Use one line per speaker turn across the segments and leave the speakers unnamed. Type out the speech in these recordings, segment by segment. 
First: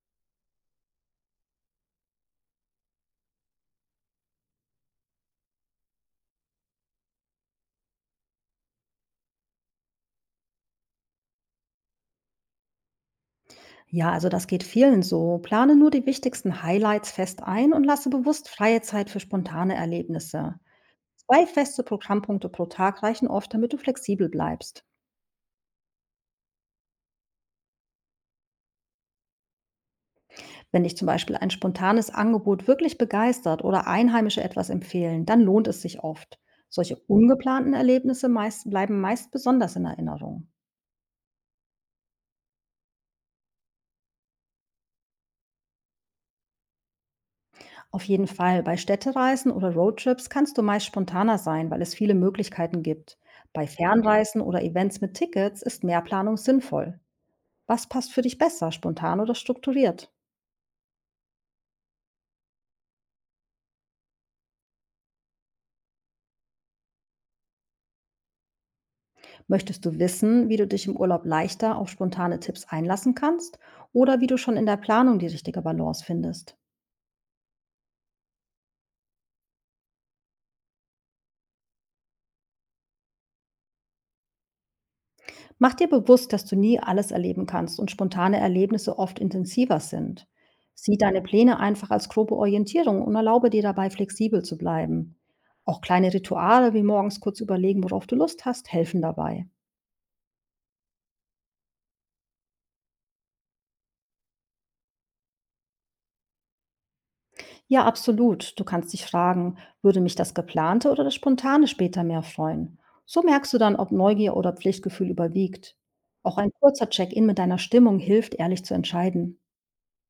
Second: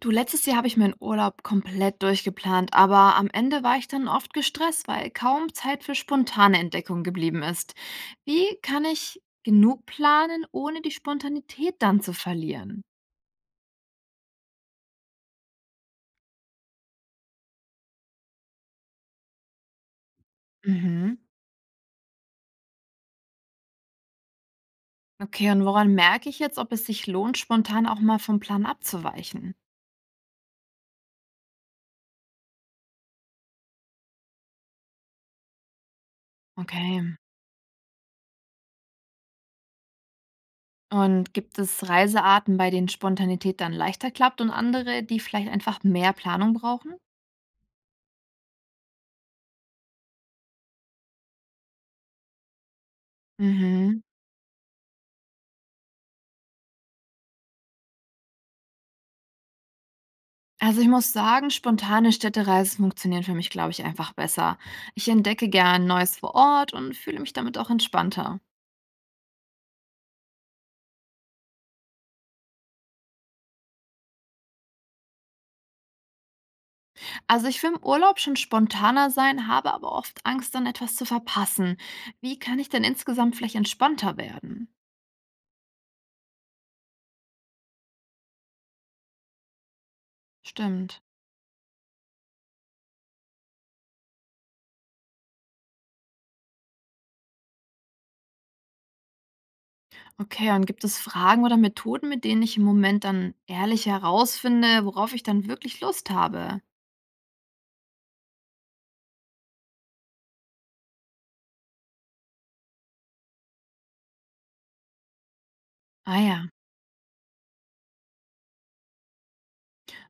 Du, letztes Jahr habe ich meinen Urlaub komplett durchgeplant, aber am Ende war ich dann oft gestresst, weil kaum Zeit für spontane Entdeckung geblieben ist. Wie kann ich genug planen, ohne die Spontanität dann zu verlieren?
Ja, also das geht vielen so. Plane nur die wichtigsten Highlights fest ein und lasse bewusst freie Zeit für spontane Erlebnisse.
Mhm.
Zwei feste Programmpunkte pro Tag reichen oft, damit du flexibel bleibst.
Okay, und woran merke ich jetzt, ob es sich lohnt, spontan auch mal vom Plan abzuweichen?
Wenn dich zum Beispiel ein spontanes Angebot wirklich begeistert oder Einheimische etwas empfehlen, dann lohnt es sich oft. Solche
Okay.
bleiben meist besonders in Erinnerung.
Und gibt es Reisearten, bei denen Spontanität dann leichter klappt und andere, die vielleicht einfach mehr Planung brauchen?
Auf jeden Fall. Bei Städtereisen oder Roadtrips kannst du meist spontaner sein, weil es viele Möglichkeiten gibt. Bei
Mhm.
Fernreisen oder Events mit Tickets ist mehr Planung sinnvoll. Was passt für dich besser, spontan oder strukturiert?
Also, ich muss sagen, spontane Städtereisen funktionieren für mich, glaube ich, einfach besser. Ich entdecke gern Neues vor Ort und fühle mich damit auch entspannter.
Möchtest du wissen, wie du dich im Urlaub leichter auf spontane Tipps einlassen kannst oder wie du schon in der Planung die richtige Balance findest?
Also, ich will im Urlaub schon spontaner sein, habe aber oft Angst, dann etwas zu verpassen. Wie kann ich denn insgesamt vielleicht entspannter werden?
Mach dir bewusst, dass du nie alles erleben kannst und spontane Erlebnisse oft intensiver sind. Sieh
Stimmt.
deine Pläne einfach als grobe Orientierung und erlaube dir dabei flexibel zu bleiben. Auch kleine Rituale wie morgens kurz überlegen, worauf du Lust hast, helfen dabei.
Okay, und gibt es Fragen oder Methoden, mit denen ich im Moment dann ehrlich herausfinde, worauf ich dann wirklich Lust habe?
Ja, absolut. Du kannst dich fragen, würde mich das geplante oder das spontane später mehr freuen? So merkst du dann, ob Neugier oder Pflichtgefühl überwiegt.
Ah
Auch
ja.
ein kurzer Check-in mit deiner Stimmung hilft, ehrlich zu entscheiden.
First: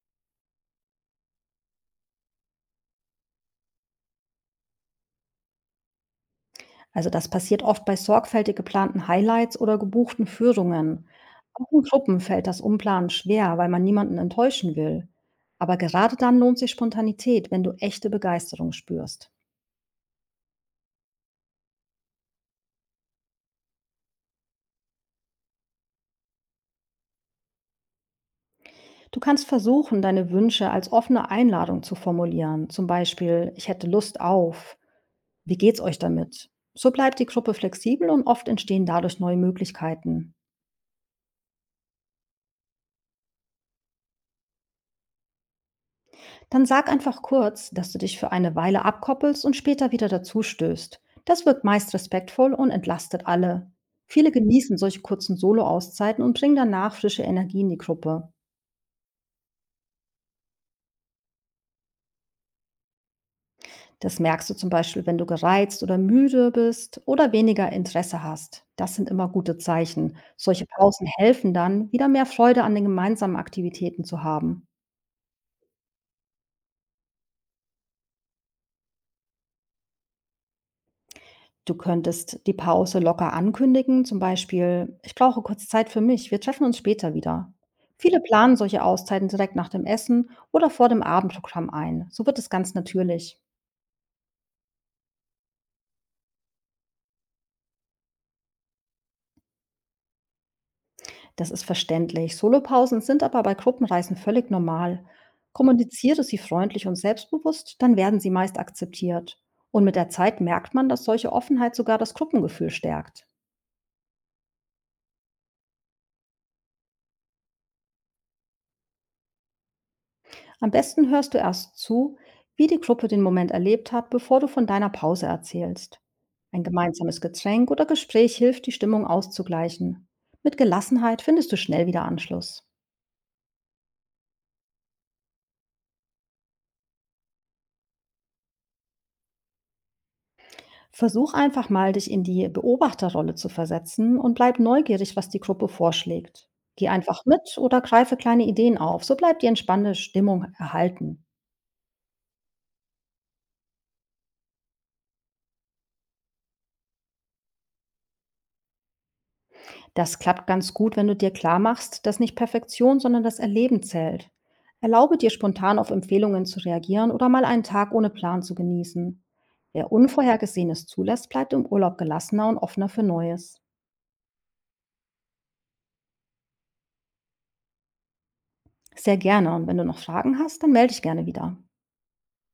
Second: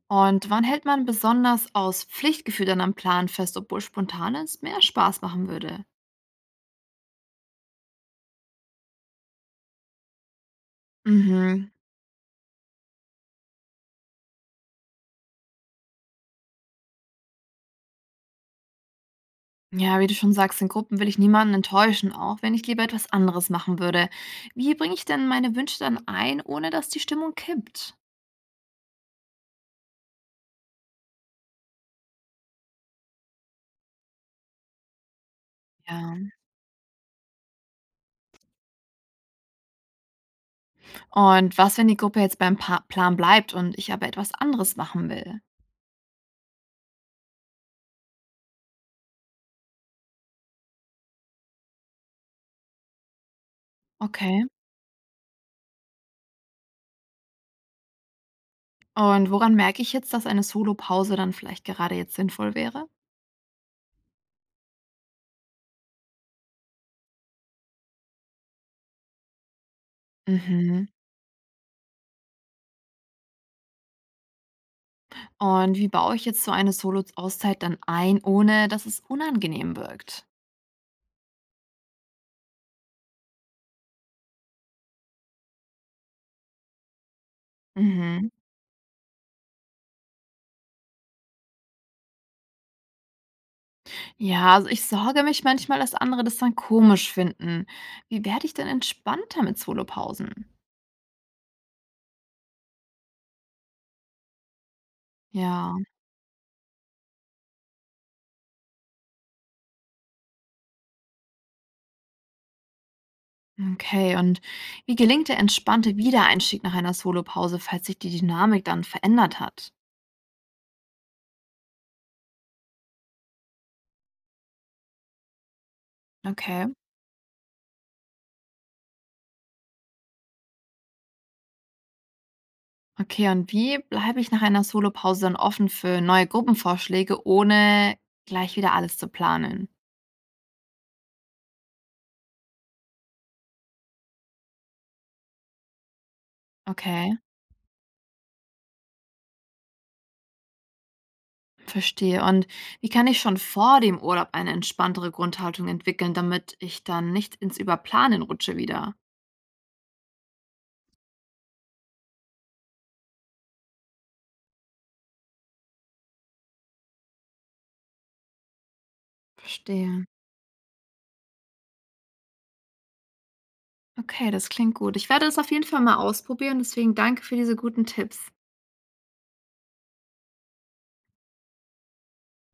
Und wann hält man besonders aus Pflichtgefühl dann am Plan fest, obwohl spontanes mehr Spaß machen würde?
Also das passiert oft bei sorgfältig geplanten Highlights oder gebuchten Führungen.
Mhm.
Auch in Gruppen fällt das Umplanen schwer, weil man niemanden enttäuschen will. Aber gerade dann lohnt sich Spontanität, wenn du echte Begeisterung spürst.
Ja, wie du schon sagst, in Gruppen will ich niemanden enttäuschen, auch wenn ich lieber etwas anderes machen würde. Wie bringe ich denn meine Wünsche dann ein, ohne dass die Stimmung kippt?
Du kannst versuchen, deine Wünsche als offene Einladung zu formulieren. Zum Beispiel, ich hätte Lust auf. Wie geht's euch
Ja.
damit? So bleibt die Gruppe flexibel und oft entstehen dadurch neue Möglichkeiten.
Und was, wenn die Gruppe jetzt beim pa Plan bleibt und ich aber etwas anderes machen will?
Dann sag einfach kurz, dass du dich für eine Weile abkoppelst und später wieder dazustößt. Das wirkt meist respektvoll und entlastet alle. Viele
Okay.
genießen solche kurzen Solo-Auszeiten und bringen danach frische Energie in die Gruppe.
Und woran merke ich jetzt, dass eine Solopause dann vielleicht gerade jetzt sinnvoll wäre?
Das merkst du zum Beispiel, wenn du gereizt oder müde bist oder weniger Interesse hast. Das sind immer gute Zeichen. Solche
Mhm.
Pausen helfen dann, wieder mehr Freude an den gemeinsamen Aktivitäten zu haben.
Und wie baue ich jetzt so eine Solo-Auszeit dann ein, ohne dass es unangenehm wirkt?
Du könntest die Pause locker ankündigen, zum Beispiel: „Ich brauche kurz Zeit für mich. Wir treffen uns später wieder.“ Viele
Mhm.
planen solche Auszeiten direkt nach dem Essen oder vor dem Abendprogramm ein. So wird es ganz natürlich.
Ja, also ich sorge mich manchmal, dass andere das dann komisch finden. Wie werde ich denn entspannter mit Solopausen?
Das ist verständlich. Solopausen sind aber bei Gruppenreisen völlig normal.
Ja,
Kommuniziere sie freundlich und selbstbewusst, dann werden sie meist akzeptiert. Und mit der Zeit merkt man, dass solche Offenheit sogar das Gruppengefühl stärkt.
okay. Und wie gelingt der entspannte Wiedereinstieg nach einer Solopause, falls sich die Dynamik dann verändert hat?
Am besten hörst du erst zu, wie die Gruppe den Moment erlebt hat, bevor du von deiner Pause erzählst. Ein
Okay.
gemeinsames Getränk oder Gespräch hilft, die Stimmung auszugleichen. Mit Gelassenheit findest du schnell wieder Anschluss.
Okay, und wie bleibe ich nach einer Solopause dann offen für neue Gruppenvorschläge, ohne gleich wieder alles zu planen?
Versuch einfach mal, dich in die Beobachterrolle zu versetzen und bleib neugierig, was die Gruppe vorschlägt. Geh
Okay,
einfach mit oder greife kleine Ideen auf, so bleibt die entspannte Stimmung erhalten.
verstehe. Und wie kann ich schon vor dem Urlaub eine entspanntere Grundhaltung entwickeln, damit ich dann nicht ins Überplanen rutsche wieder?
Das klappt ganz gut, wenn du dir klar machst, dass nicht Perfektion, sondern das Erleben zählt. Erlaube dir spontan auf Empfehlungen zu reagieren oder mal einen Tag ohne Plan zu genießen. Wer
Verstehe.
Unvorhergesehenes zulässt, bleibt im Urlaub gelassener und offener für Neues.
Okay, das klingt gut. Ich werde das auf jeden Fall mal ausprobieren, deswegen danke für diese guten Tipps.
Sehr gerne und wenn du noch Fragen hast, dann melde dich gerne wieder.